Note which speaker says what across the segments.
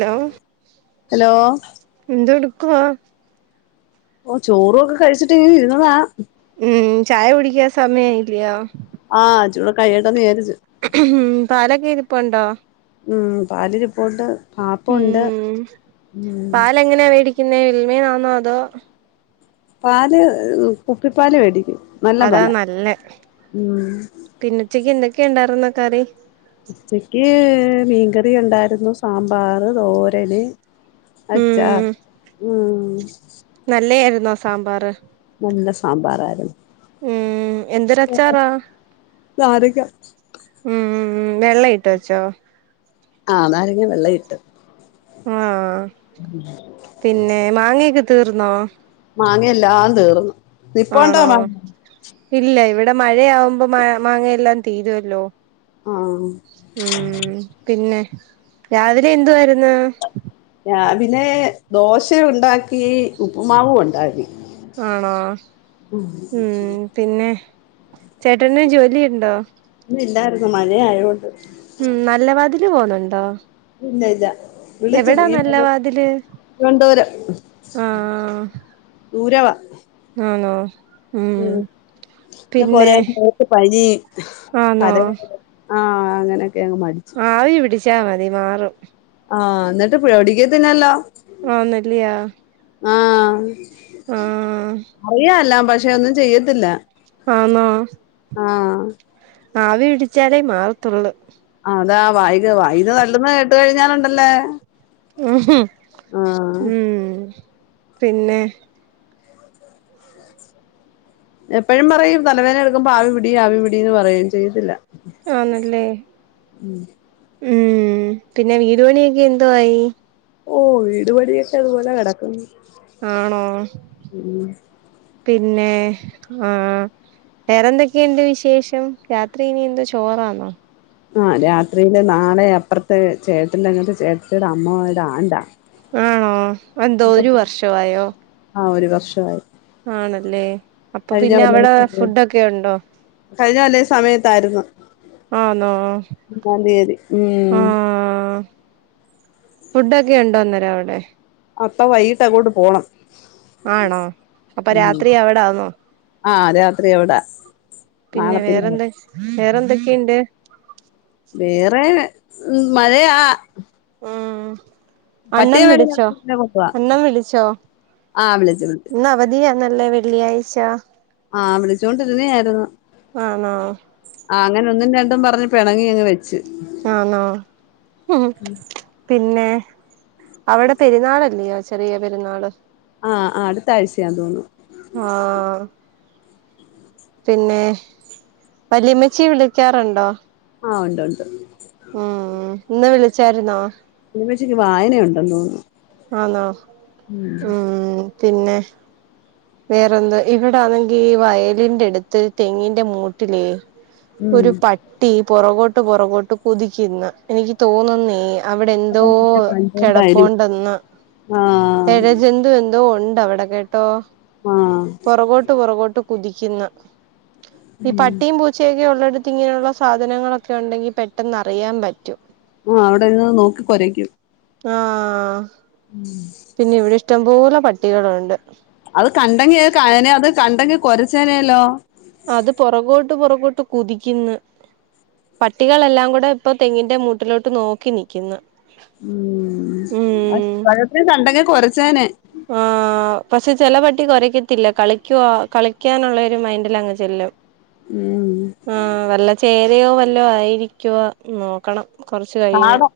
Speaker 1: Hello.
Speaker 2: Hello.
Speaker 1: എന്തേടുക്കുവാ?
Speaker 2: ഓ ചോറും ഒക്കെ കഴിച്ചിട്ടിങ്ങനെ ഇരുന്നതാ.
Speaker 1: ഉം. ചായ കുടിക്കാൻ സമയായില്ലയോ?
Speaker 2: ആഹ് ഇച്ചിരി കൂടി കൈയട്ടെന്ന് വിചാരിച്ചു.
Speaker 1: ഉം പാലൊക്കെ ഇരിപ്പുണ്ടോ?
Speaker 2: ഉം. പാലിരിപ്പൊണ്ട്.
Speaker 1: ഉം. പാലങ്ങനെയാ മേടിക്കുന്നേ മിൽമേന്നോ അതോ?
Speaker 2: പാല്, കുപ്പിപ്പാല് മേടിക്കും. നല്ല
Speaker 1: അതാ
Speaker 2: പാലാ.
Speaker 1: നല്ലേ
Speaker 2: ഉ
Speaker 1: പിന്നെ ഉച്ചയ്ക്ക് എന്തൊക്കെയ ഉണ്ടായിരുന്ന കറി?
Speaker 2: ഉച്ചക്ക് മീൻകറി ഉണ്ടായിരുന്നു. സാമ്പാർ, തോരന്. അച്ചാർ.
Speaker 1: ഉം
Speaker 2: ഉം.
Speaker 1: നല്ലയായിരുന്നോ സാമ്പാർ?
Speaker 2: നല്ല സാമ്പാറായിരുന്നു.
Speaker 1: ഉം. എന്തൊരച്ചാറാ?
Speaker 2: നാരങ്ങ
Speaker 1: ഉം വെള്ള ഇട്ട് വെച്ചോ
Speaker 2: ആഹ് നാരങ്ങെ വെള്ള ഇട്ട്
Speaker 1: ആഹ പിന്നെ മാങ്ങയൊക്കെ തീർന്നോ
Speaker 2: മാങ്ങയെല്ലാം തീർന്നു നിപ്പോണ്ടോ
Speaker 1: ആണോ
Speaker 2: മാങ്ങ
Speaker 1: ഇല്ല ഇവിടെ മഴയാവുമ്പോ മാ മാങ്ങയെല്ലാം തീരുമല്ലോ
Speaker 2: ആഹ്
Speaker 1: ഉം പിന്നെ രാവിലെ എന്തുവാര്ന്നു
Speaker 2: രാവിലെ ദോശ ഉണ്ടാക്കി ഉപ്പുമാവ ഉണ്ടാക്കി
Speaker 1: ആണോ ഉം പിന്നെ ചേട്ടന് ജോലി ഉണ്ടോ
Speaker 2: ഇന്ന് ഇല്ലായിരുന്നു മഴ ആയോണ്ട്
Speaker 1: ഉം നല്ല വാതിലു പോന്നുണ്ടോ
Speaker 2: ഇല്ല ഇല്ല വിളിച്ചു
Speaker 1: എവിടാ
Speaker 2: ഈ
Speaker 1: നല്ല
Speaker 2: മത
Speaker 1: വാതില്
Speaker 2: തിരുവനന്തപുരം ദൂരവ
Speaker 1: ആന്നോ
Speaker 2: ഉം എന്ന പോരഞ്ഞു മോൾക് പനി
Speaker 1: ആന്നോ
Speaker 2: തല ആഹ് അങ്ങനൊക്കെ അങ് മടി
Speaker 1: ആവി പിടിച്ചാൽ മതി മാറും
Speaker 2: ആഹ എന്നിട്ട് പിടിക്കത്തിന്നല്ലോ
Speaker 1: ആന്നല്ലിയാ
Speaker 2: ആഹ
Speaker 1: ആഹ്
Speaker 2: അറിയാം എല്ലാം പക്ഷെ ഒന്നും ചെയ്യത്തില്ല
Speaker 1: ആന്നൊ
Speaker 2: ആഹ്
Speaker 1: ആവി പിടിച്ചാലേ മാറത്തുള്ളൂ
Speaker 2: ആഹ് അതാ വൈക [unintelligible] വൈക തല്ലന്ന് കേട്ട് കഴിഞ്ഞാലുണ്ടല്ലേ ആഹ്
Speaker 1: ഉം പിന്നെ-
Speaker 2: അ [unintelligible] എപ്പഴും പറയും തലവേദന എടുക്കുമ്പോ ആവി പിടി ആവി പിടി എന്ന് പറയും ചെയ്യത്തില്ല
Speaker 1: ആന്ല്ലേ ഉം പിന്നെ വീട് പണിയൊക്കെ എന്തോ ആയി
Speaker 2: ഓഹ് വീടുപണിയൊക്കെ അതുപോലെ കെടക്കുന്നു
Speaker 1: ആണോ പിന്നെ ആഹ് - വേറെ എന്തൊക്കെയുണ്ട് വിശേഷം രാത്രി ഇനി എന്തുവാ ചോറാണോ
Speaker 2: ആഹ് രാത്രിയില് നാളെ അപ്പുറത്തെ ചേട്ടൻന്റെ അങ്ങനത്തെ ചേട്ടത്തിടെ അമ്മുമ്മേടെ ആണ്ടാ
Speaker 1: ആണോ ഇപ്പൊ എന്തുവാ
Speaker 2: അപ്പൊ
Speaker 1: ഒരു വർഷം ആയോ
Speaker 2: ആഹ് ഒരു വർഷമായി
Speaker 1: ആണല്ലേ അപ്പൊ
Speaker 2: കഴിഞ്ഞ
Speaker 1: പിന്നെ
Speaker 2: കൊല്ലം
Speaker 1: അവിടെ
Speaker 2: ഈ സമയത്ത്
Speaker 1: ഫുഡൊക്കെ ഒണ്ടോ
Speaker 2: കഴിഞ്ഞ കൊല്ലം ഈ സമയത്തായിരുന്നു
Speaker 1: ആനോ
Speaker 2: ഒന്നാം തീയതി ഉം
Speaker 1: ആഹ് ഫുഡ് ഒക്കെ ഒണ്ടോ അന്നേരം അവിടെ
Speaker 2: അപ്പം വൈകിട്ട് അങ്ങോട്ട് പോണം
Speaker 1: ആണോ അപ്പൊ
Speaker 2: ഉം
Speaker 1: രാത്രി അവിടെ ആന്നോ
Speaker 2: ആഹ് രാത്രി അവിടാ
Speaker 1: പിന്നെ വേറെന്ത്‌ വേറെ എന്തൊക്കെയുണ്ട്
Speaker 2: വേറെ മഴയാ
Speaker 1: ആഹ് അണ്ണം
Speaker 2: പറ്റിയ
Speaker 1: വിളിച്ചോ
Speaker 2: വേളയില് കൊണ്ടുവാ
Speaker 1: അണ്ണം വിളിച്ചോ
Speaker 2: ആഹ് വിളിച്ചു വിളിച്ചു
Speaker 1: ഇന്നാ അവധിയാണല്ലെ വെള്ളിയാഴ്ച
Speaker 2: ആഹ് വിളിച്ചോണ്ട് വരുന്നേ ആയിരുന്നു.
Speaker 1: ആണോ
Speaker 2: ആഹ് അങ്ങന ഒന്നും രണ്ടും പറഞ്ഞു പിണങ്ങിയങ്ങ് വരും ചെന്ന്
Speaker 1: ആണോ ഉം പിന്നെ അവിടെ പെരുന്നാളല്ലയോ ചെറിയ പെരുന്നാള്
Speaker 2: ആഹ് ആഹ് അടുത്താഴ്ചയാന്ന് തോന്നുന്നു
Speaker 1: ആഹ് പിന്നെ വല്ലിയമ്മച്ചിയെ വിളിക്കാറുണ്ടോ
Speaker 2: ആഹ ഉണ്ട് ഉണ്ട്
Speaker 1: ഉം ഇന്ന് വിളിച്ചായിരുന്നോ
Speaker 2: അമച്ചക്ക് വായനുണ്ടെന്ന് തോന്നുന്നു
Speaker 1: അന്നോ ആഹ ഉം പിന്നെ വേറെന്തോ ഇവിടാണെങ്കി ഈ വയലിന്റെട്ത്ത് തെങ്ങിന്റെ മൂട്ടില്
Speaker 2: ഉം
Speaker 1: ഒരു പട്ടി പുറകോട്ട് പുറകോട്ട് കുതിക്കുന്ന എനിക്ക് തോന്നുന്നെയ്യ അവിടെ എന്തോ
Speaker 2: കണ്ടോണ്ടായിരിക്കും
Speaker 1: കിടപ്പുണ്ടെന്നോ
Speaker 2: ആഹ്
Speaker 1: ഇഴജന്തു എന്തോ എതോ ഉണ്ട് അവിട കേട്ടോ
Speaker 2: ആഹ്
Speaker 1: പുറകോട്ട് പുറകോട്ട് കുതിക്കുന്ന ഈ പട്ടിയും പൂ ശരിഉള്ളിടുത്ത് ഇങ്ങനെയുള്ള സാധനങ്ങളൊക്കെ ഉണ്ടെങ്കിൽ പെട്ടെന്ന് അറിയാൻ പറ്റും
Speaker 2: ആഹ് അവ്ടെന്ന് നോക്കി കൊരക്യും
Speaker 1: ആഹ്
Speaker 2: ഉം
Speaker 1: പിന്നെ ഇവിടെ ഇഷ്ടംപോലെ പട്ടികളുണ്ട്
Speaker 2: അത് കണ്ടെങ്കി കയനെ അത് കണ്ടെങ്കി കൊരച്ചേനെല്ലോ
Speaker 1: അത് പൊറകോട്ട് പൊറകോട്ട് കുതിക്യിന്ന് പട്ടികളെല്ലാങ്കുടെപ്പൊ തെങ്ങിന്റെ മൂട്ടിലോട്ട് നോക്കി നിക്യുന്ന
Speaker 2: ഉം അഹ് പഴത്തിന് തണ്ടെങ്ങെ കൊരച്ചേനേ
Speaker 1: ആഹ് ആഹ് പക്ഷെ ചെലപട്ടി കുരയ്ക്കത്തില്ല കളിക്ക്യുവാ കളിക്യാനുള്ളരു മൈൻഡിലങ്ങ് ചെല്ലും
Speaker 2: ഉം
Speaker 1: ആഹ് വല്ല ചേരയോ വല്ലോ ആയിരിക്ക്യോ നോക്കണം കൊറച്ച് കഴിഞ്ഞ്
Speaker 2: കാടോ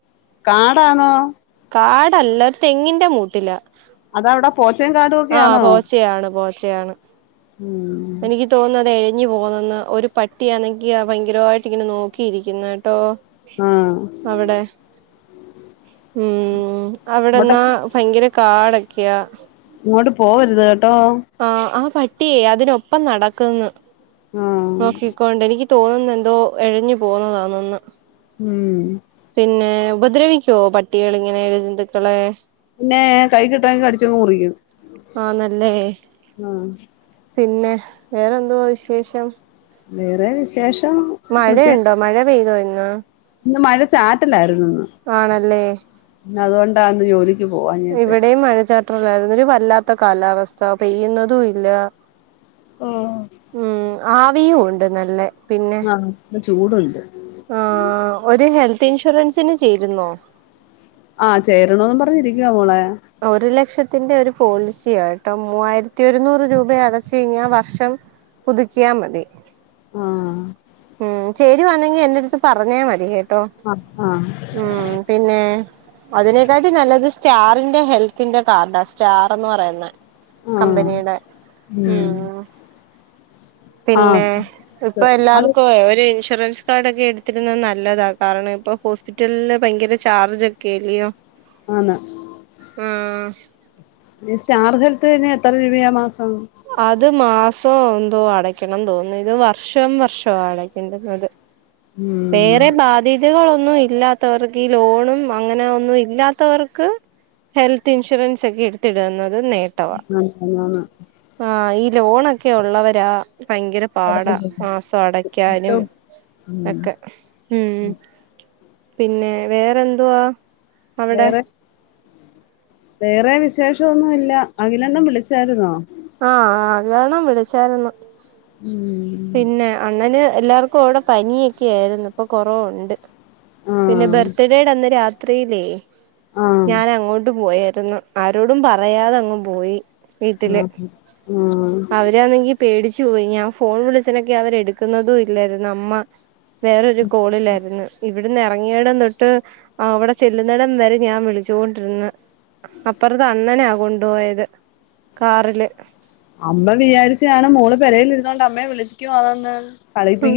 Speaker 2: കാടാണോ
Speaker 1: കാടല്ല ഒര് തെങ്ങിന്റെ മൂട്ടില
Speaker 2: അതാവ്ടെ പോച്ചേകാടോ
Speaker 1: ആഹ് പോച്ചയാണ് പോച്ചയാണ്
Speaker 2: ഉം
Speaker 1: എനിക്ക് തോന്ന്ന്നതെ ഞ് പോകുന്നന്ന് ഒരു പട്ടിയാന്നെങ്കി ആഹ് ഭയങ്കരോയിട്ട് ഇങ്ങനെ നോക്കിയിരിക്യൂന്നേട്ടോ
Speaker 2: ആഹ്
Speaker 1: അവടെ ഉം
Speaker 2: ഇങ്ങോട്ട്
Speaker 1: അവടെന്നാ ഭയങ്കര കാടക്ക്യാ
Speaker 2: ഇങ്ങോട്ട് പോവര്ത് കേട്ടോ
Speaker 1: ആഹ് ആഹ് പട്ടിയെ അതിനൊപ്പം നടക്ക്ന്ന്
Speaker 2: ആഹ്
Speaker 1: നോക്കിക്കൊണ്ട് എനിക്ക് തോന്നുന്നന്തോ എഴഞ്ഞു പോവുന്നതാന്നന്ന്
Speaker 2: ഉം
Speaker 1: പിന്നെ ഉപദ്രവിക്കോ പട്ടികളിങ്ങനെ ഇഴജന്തുക്കളെ
Speaker 2: പിന്നെ കൈ കിട്ടാങ്കി കടിച്ച് മുറിക്യും
Speaker 1: ആഹ് ന്നല്ലേ
Speaker 2: ആഹ്
Speaker 1: പിന്നെ വേറെന്തുവാ വിശേഷം
Speaker 2: വേറെ വിശേഷം പ്രത്യേക
Speaker 1: മഴയുണ്ടോ മഴ പെയ്തോ ഇന്ന്
Speaker 2: ഇന്ന് മഴ ചാറ്റലായിരുന്നു
Speaker 1: ആണല്ലേ
Speaker 2: ഇന്ന് അതുകൊണ്ടാ ഇന്ന് ജോലിക്ക് പോവാഞ്ഞെ വെച്ചെ
Speaker 1: ഈ മഴ ചാറ്റ - ഇപ്പോൾ ഒരു വല്ലാത്ത കാലാവസ്ഥ പെയ്യുന്നതും ഇല്ല
Speaker 2: [unintelligible]
Speaker 1: ഉം ആവിയും ഉണ്ട് നല്ലെ
Speaker 2: ആഹ് ഇന്ന് ചൂടുണ്ട്
Speaker 1: ആഹ് ഒര് ഹെൽത്തിൻഷുറൻസിന് ചേരുന്നോ
Speaker 2: ആഹ് ചേരണോന്ന് പറഞ്ഞിരിക്കുവ മോളെ
Speaker 1: ഒരു ലക്ഷത്തിന്റെ ഒരു പോളിസിയാ കേട്ടോ മൂവായിരത്തി ഒരുന്നൂറ് രൂപ അടച്ച് കഴിഞ്ഞാൽ വർഷം- പുതുക്കിയാ മതി
Speaker 2: ആഹ്
Speaker 1: ഉം ചേരുവന്നെങ്കി എന്റെ അടുത്ത് പറഞ്ഞാ മതി കേട്ടോ
Speaker 2: ആ ആഹ്
Speaker 1: ഉം പിന്നെ- അതിനെക്കാട്ടി നല്ലത് സ്റ്റാറിന്റെ ഹെൽത്തിന്റെ കാർഡാ സ്റ്റാർന്ന് പറയുന്നെ
Speaker 2: ആഹ്
Speaker 1: കമ്പനിയുടെ ഉം
Speaker 2: ആ
Speaker 1: പിന്നെ ഇപ്പൊ
Speaker 2: അത്
Speaker 1: എല്ലാവർക്കും ഒരു ഇൻഷുറൻസ്- കാർഡ് ഒക്കെ എടുത്തിരുന്നത് നല്ലതാണ് കാരണം ഇപ്പ ഹോസ്പിറ്റലില് ഭയങ്കര ചാർജ് ഒക്കെ അല്ലയോ
Speaker 2: ആന്
Speaker 1: ആഹ്
Speaker 2: ഈ സ്റ്റാർ ഹെൽത്തിന് എത്ര രൂപയാ മാസം
Speaker 1: അത് മാസം എന്തോ അടക്കണം തോന്നുന്നു ഇത് വർഷം വർഷം ആ അടക്കണ്ടന്നത്
Speaker 2: ഉം
Speaker 1: വേറെ ബാ- ധ്യതകളൊന്നും ഇല്ലാത്തവർക്ക് ഈ ലോണും അങ്ങനെ ഒന്നും ഇല്ലാത്തവർക്ക്- ഹെൽത്ത് ഇൻഷുറൻസ് ഒക്കെ എടുത്തിടുന്നത് [unintelligible]
Speaker 2: [unintelligible]
Speaker 1: ആ ഈ ലോണൊക്കെ ഉള്ളവരാ ഭയങ്കര പാടാ മാസം അടക്കാനും
Speaker 2: ഉം
Speaker 1: ഒക്കെ ഉം പിന്നെ വേറെന്തുവാ അവിടെ
Speaker 2: വേറെ വേറെ വിശേഷം ഒന്നുല്ല അഖിലണ്ണൻ വിളിച്ചായിരുന്നോ
Speaker 1: ആ [unintelligible] വിളിച്ചായിരുന്നു
Speaker 2: [unintelligible]
Speaker 1: പിന്നെ അണ്ണന് എല്ലാർക്കും അവിടെ പനിയൊക്കൊയിരുന്നു ഇപ്പൊ കുറവുണ്ട് പിന്നെ
Speaker 2: ആഹ്
Speaker 1: ബർത്ത്ഡേയുടെ അന്ന് രാത്രില്ലേ
Speaker 2: ആഹ്
Speaker 1: ഞാൻ അങ്ങോട്ട് പോയേരുന്ന് ആരോടും പറയാതെ അങ്ങ് പോയി വീട്ടില്
Speaker 2: ആഹ് ആഹ്
Speaker 1: അവരാന്നെങ്കി പേടിച്ചു പോയ് ഞാൻ ഫോൺ വിളിച്ചനൊക്കെ അവര് എടുക്കുന്നതും ഇല്ലായിരുന്നു അമ്മ വേറൊരു കോളിലായിരുന്ന് [unintelligible] ഇവിടന്ന് ഇറങ്ങിയടം തൊട്ട് അവിടെ ചെല്ലുന്നടം വരെ ഞാൻ വിളിച്ചോണ്ട് ഇരുന്ന് അപ്പറത്തെ അണ്ണന കൊണ്ടുപോയത് കാറില്
Speaker 2: അമ്മ വിചാരിച്ച് കാണും മോൾ പെരേൽ ഇരുന്നു കൊണ്ട് അമ്മയെ വിളിച്ചിക്കുവാന്നെന്ന്
Speaker 1: ഉം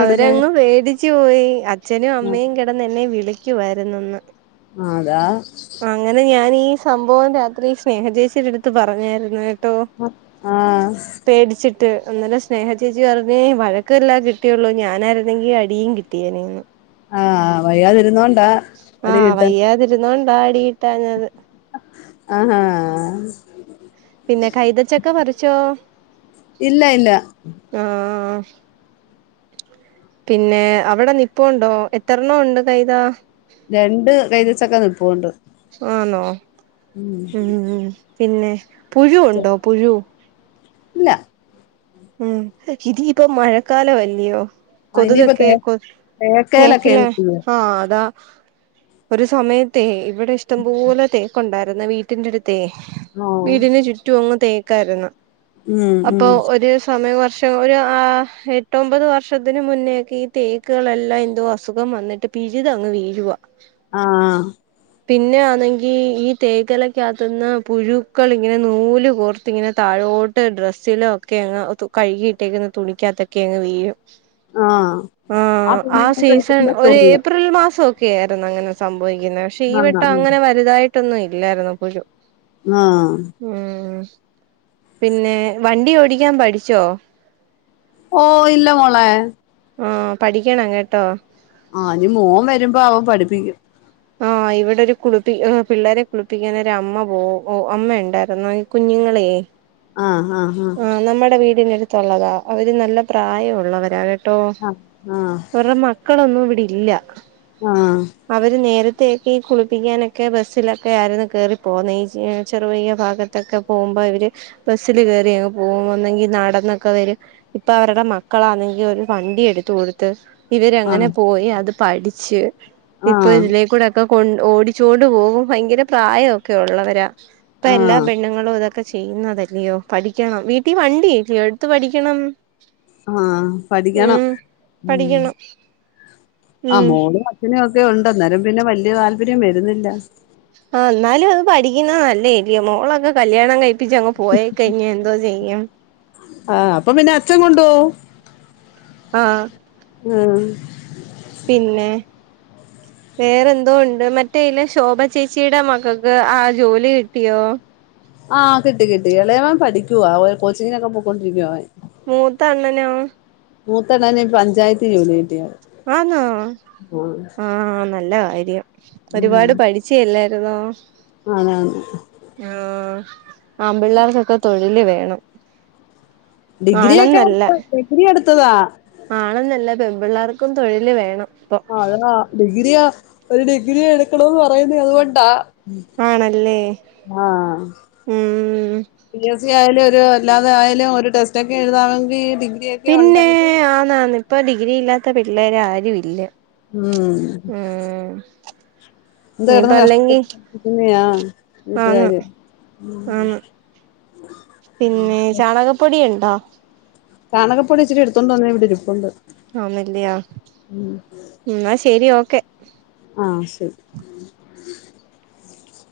Speaker 1: അവരങ്ങ് പേടിച്ചു പോയി അച്ഛനും അമ്മയും [unintelligible] [unintelligible] എന്നെ വിളിക്കുവായിയിരുന്നന്ന്
Speaker 2: [unintelligible]
Speaker 1: അങ്ങനെ ഞാൻ ഈ സംഭവം രാത്രി സ്നേഹചേച്ചീടെ എടുത്ത് പറഞ്ഞായിരുന്നു കേട്ടോ
Speaker 2: [unintelligible] ആ
Speaker 1: പേടിച്ചിട്ട് അന്നേരം സ്നേഹ ചേച്ചി [unintelligible] [unintelligible] വഴക്കെല്ല കിട്ടിയുള്ളൂ ഞാനായിരുന്നെങ്കിൽ അടിയും കിട്ടിയേനെ ന്ന്
Speaker 2: ആ വയ്യാതെയിരുന്നോണ്ട
Speaker 1: ആ വയ്യാതിരുന്നോണ്ട അടികിട്ടാഞ്ഞത്
Speaker 2: ആ ഹാ
Speaker 1: പിന്നെ കൈതച്ചക്കെ പറിച്ചോ
Speaker 2: ഇല്ല ഇല്ല
Speaker 1: ആ ആ പിന്നെ അവിടെ നിപ്പോണ്ടോ എത്രണ്ണോണ്ട് കൈതാ
Speaker 2: രണ്ട് കൈതച്ചക്ക നിൽപ്പുണ്ട്
Speaker 1: ആന്നോ ഉം പിന്നെ പുഴു ഉണ്ടോ പുഴ
Speaker 2: ഇല്ല
Speaker 1: ഉം ഇതിയിപ്പ മഴക്കാല അല്യോ
Speaker 2: ആ ഇനിയിപ്പോ തേ
Speaker 1: കൊതുകൊക്കെ
Speaker 2: തേക്കേലൊക്കെയാണ്
Speaker 1: [unintelligible]
Speaker 2: ചെയ്യ
Speaker 1: ആ അതാ ഒരു സമയത്തൈ ഇവിടെ ഇഷ്ടംപോലെ തേകുണ്ടായിരുന്നെ വീട്ടിന്റെ അടുത്തേ
Speaker 2: ഓ
Speaker 1: വീടിന് ചുറ്റും ഒങ്ങ് തേക്കായിരുന്നു
Speaker 2: ഉം
Speaker 1: അപ്പൊ
Speaker 2: ഉം
Speaker 1: [unintelligible] [unintelligible] ഒരു എട്ടൊമ്പത് വർഷത്തിന് മുന്നേക്കെ ഈ തേക്കുകളെല്ലാം എന്തോ അസുഖം വന്നിട്ട് പിഴിതങ്ങ് വീഴുവാ
Speaker 2: ആ
Speaker 1: പിന്നെ ആന്നെ ങ്കി ഈ തേക്കെലകാത്ത്ന്ന് പുഴുക്കളിങ്ങനെ നൂല് കോർത്തിങ്ങനെ [unintelligible] [unintelligible] ഡ്രസ്സിലൊക്കെ അങ് [unintelligible] കഴുകിയിട്ടേക്ക്ന്ന തുണിക്കാത്തൊക്കെ അങ്ങ് വീഴും
Speaker 2: ആ
Speaker 1: ആ ആ
Speaker 2: കുഞ്ഞുങ്ങൾക്ക്
Speaker 1: സീസൺ
Speaker 2: എടുക്കുമ്പോ
Speaker 1: ഒരു
Speaker 2: ചൊറി
Speaker 1: ഏപ്രിൽ [unintelligible] [unintelligible] ആയിരുന്നു അങ്ങനെ സംഭവിക്കുന്നത് പക്ഷെ ഈ
Speaker 2: ആ
Speaker 1: വട്ടം അങ്ങനെ വലുതായിട്ടൊന്നും ഇല്ലായിന്നു പുഴു
Speaker 2: ആ
Speaker 1: ഉം പിന്നെ വണ്ടി ഓടിക്കാൻ പഠിച്ചോ
Speaker 2: ഓ ഇല്ല മോളേ
Speaker 1: ആ പഠിക്കണം കേട്ടോ
Speaker 2: ആ ഇനി മോൻ വരുമ്പോ അവൻ പഠിപ്പിക്കും
Speaker 1: ആ ഇവിടെ ഒരു കുളിപ്പി പിള്ളേരെ കുളിപ്പിക്കന്നെരമ്മ പോവും അമ്മണ്ടായിര്ന്നെ കുഞ്ഞുങ്ങളൈ
Speaker 2: ആഹ് ആഹ്
Speaker 1: ആഹ് നമ്മടെ വീടിനടുത്തുള്ളതാ അവര് നല്ല പ്രായമുള്ളവരാണ് ആഹ് അവരുടെ മക്കളൊന്നും ഇവിടെല്ലൃ
Speaker 2: ആഹ്
Speaker 1: അവര് നേരത്തേയൊക്കെ കുളിപ്പിക്കാനൊക്കെ ബസ്സിലൊക്കെ ആയിരുന്നു കേറിപ്പോന്നേ ചെറു ചെറീയഭാഗത് തൊക്കെ പോകുമ്പ ഇവര് ബസ്സിൽ കേറി അങ്ങ് പോകുന്നെങ്കിൽ നടന്നൊക്കെ വരും ഇപ്പൊ അവര്ടെ മക്കളാണെങ്കി ഒരു വണ്ടി എടുത്ത് കൊടുത്ത് പ്പ ഇവരങ്ങനെ
Speaker 2: ആഹ്
Speaker 1: പോയി അത് പഠിച്ച് ഇപ്പൊ
Speaker 2: ആഹ്
Speaker 1: ഇതിലേക്കൂടെ ഒക് ക്കെ കൊ ഓടിച്ചോണ്ട് പോകും ഭയങ്കര പ്രായൊക്കെ ഉള്ളവരാ ഇപ്പൊ എല്ലാ
Speaker 2: ആഹ്
Speaker 1: പെണ്ണങ്ങളും ഇതൊക്കെ ക്കെ ചെയ്യുന്നതല്ലയോ പഠിക്കണം വീട്ടിൽ വണ്ടില്ലയോ എടുത്ത് പഠിക്കണം
Speaker 2: ആഹ് പഠിക്കണം
Speaker 1: ഉം
Speaker 2: ഉം
Speaker 1: പഠിക്കണം
Speaker 2: ആഹ്
Speaker 1: ഉം
Speaker 2: മോള് പിന്നൊക്കെ ഉണ്ട് ഞരമ്പിന്ന് വല്ലൃ താല്പര്യം വരുന്നില്ല
Speaker 1: ആഹ് എന്നാലും അത് പഠിക്കുന്ന നല്ല എല്ലൃഓ മോളൊക്കെ കല്യാണം കഴി പ്പിച്ചങ്ങ് പോയി കഴിഞ്ഞാ എന്തോ ചെയ്യും
Speaker 2: ആഹ് അപ്പം പിന്നെ അച്ഛൻ കൊണ്ടോവും
Speaker 1: ആഹ്
Speaker 2: മ്
Speaker 1: പിന്നെ വേറെന്തോ ഉണ്ട് മറ്റേലെ ശോഭ ചേച്ചിടെ മക്കൾക്ക് ആഹ് ജോലി കിട്ടിയോ
Speaker 2: ആഹ് കിട്ടി കട്ടി എളയവൻ പഠിക്കുവാ ഓൽ കോച്ചിങ്ങിനൊക്കെ പോക്കൊണ്ടിരിക്കുവാൻ
Speaker 1: മൂത്തണ്ണനോ
Speaker 2: മൂത്തണ്ണന് പഞ്ചായത്ത് ജോലി കട്ടിയാ
Speaker 1: ആന്നോ ആഹ് നല്ല കാര്യം ഒരുപാട് പഠി ച്ചില്ലേരുന്നോ
Speaker 2: ആനെ ആനെ
Speaker 1: ആഹ് ആമ്പിള്ളേർകൊക്കെ തൊഴില് വേണം
Speaker 2: ഡിഗ്രിഒക്കെ
Speaker 1: ആണെന്നല്ല
Speaker 2: എടു ഡിഗ്രി എടുത്തതാ
Speaker 1: ആണെന്നല്ല പെൺ പിള്ളേർക്കും തൊഴില് വേണം. ഇപ്പൊ
Speaker 2: ആ [unintelligible] ഡിഗ്രിയാ ഒരു ഡിഗ്രി എടുക്കണന്ന് പറയുന്നത് അതുകൊണ്ടാ.
Speaker 1: ആണല്ലേ
Speaker 2: ആഹ
Speaker 1: ഉം
Speaker 2: പി എസ് സി. ആയാലും ഒരു അല്ലാതൊയാലും, ഒരു ടെസ്റ്റ ഒക്കെ എഴുതാമെങ്കിൽ ഡിഗ്ര
Speaker 1: പിന്നെ ആന്നാന്ന ഇപ്പൊ ഡിഗ്രി ഇല്ലാത്ത പിള്ളേര് ആരു ഇല്ല.
Speaker 2: ഉം
Speaker 1: ഉം
Speaker 2: എന്താ
Speaker 1: ഇനിയിപ്പ
Speaker 2: ഇടന്ന്
Speaker 1: അല്ലെങ്കി
Speaker 2: കഷ്ടപ്പെട്ട് [unintelligible] ക്കുന്നെയാ
Speaker 1: ആന്ന്
Speaker 2: വീട്ടുകാര്.
Speaker 1: ആന്ന് പിന്നെ ചാണകപ്പൊടിയുണ്ടോ
Speaker 2: ചാണകപ്പൊടി ഇച്ചിരി എടുത്തോണ്ട്വന്നേ ഇവിടെ ഇരിപ്പുണ്ട്
Speaker 1: ആമല്ലിയാ ന്നാ ശെരി ഓക്കെ.
Speaker 2: ആ ശരി.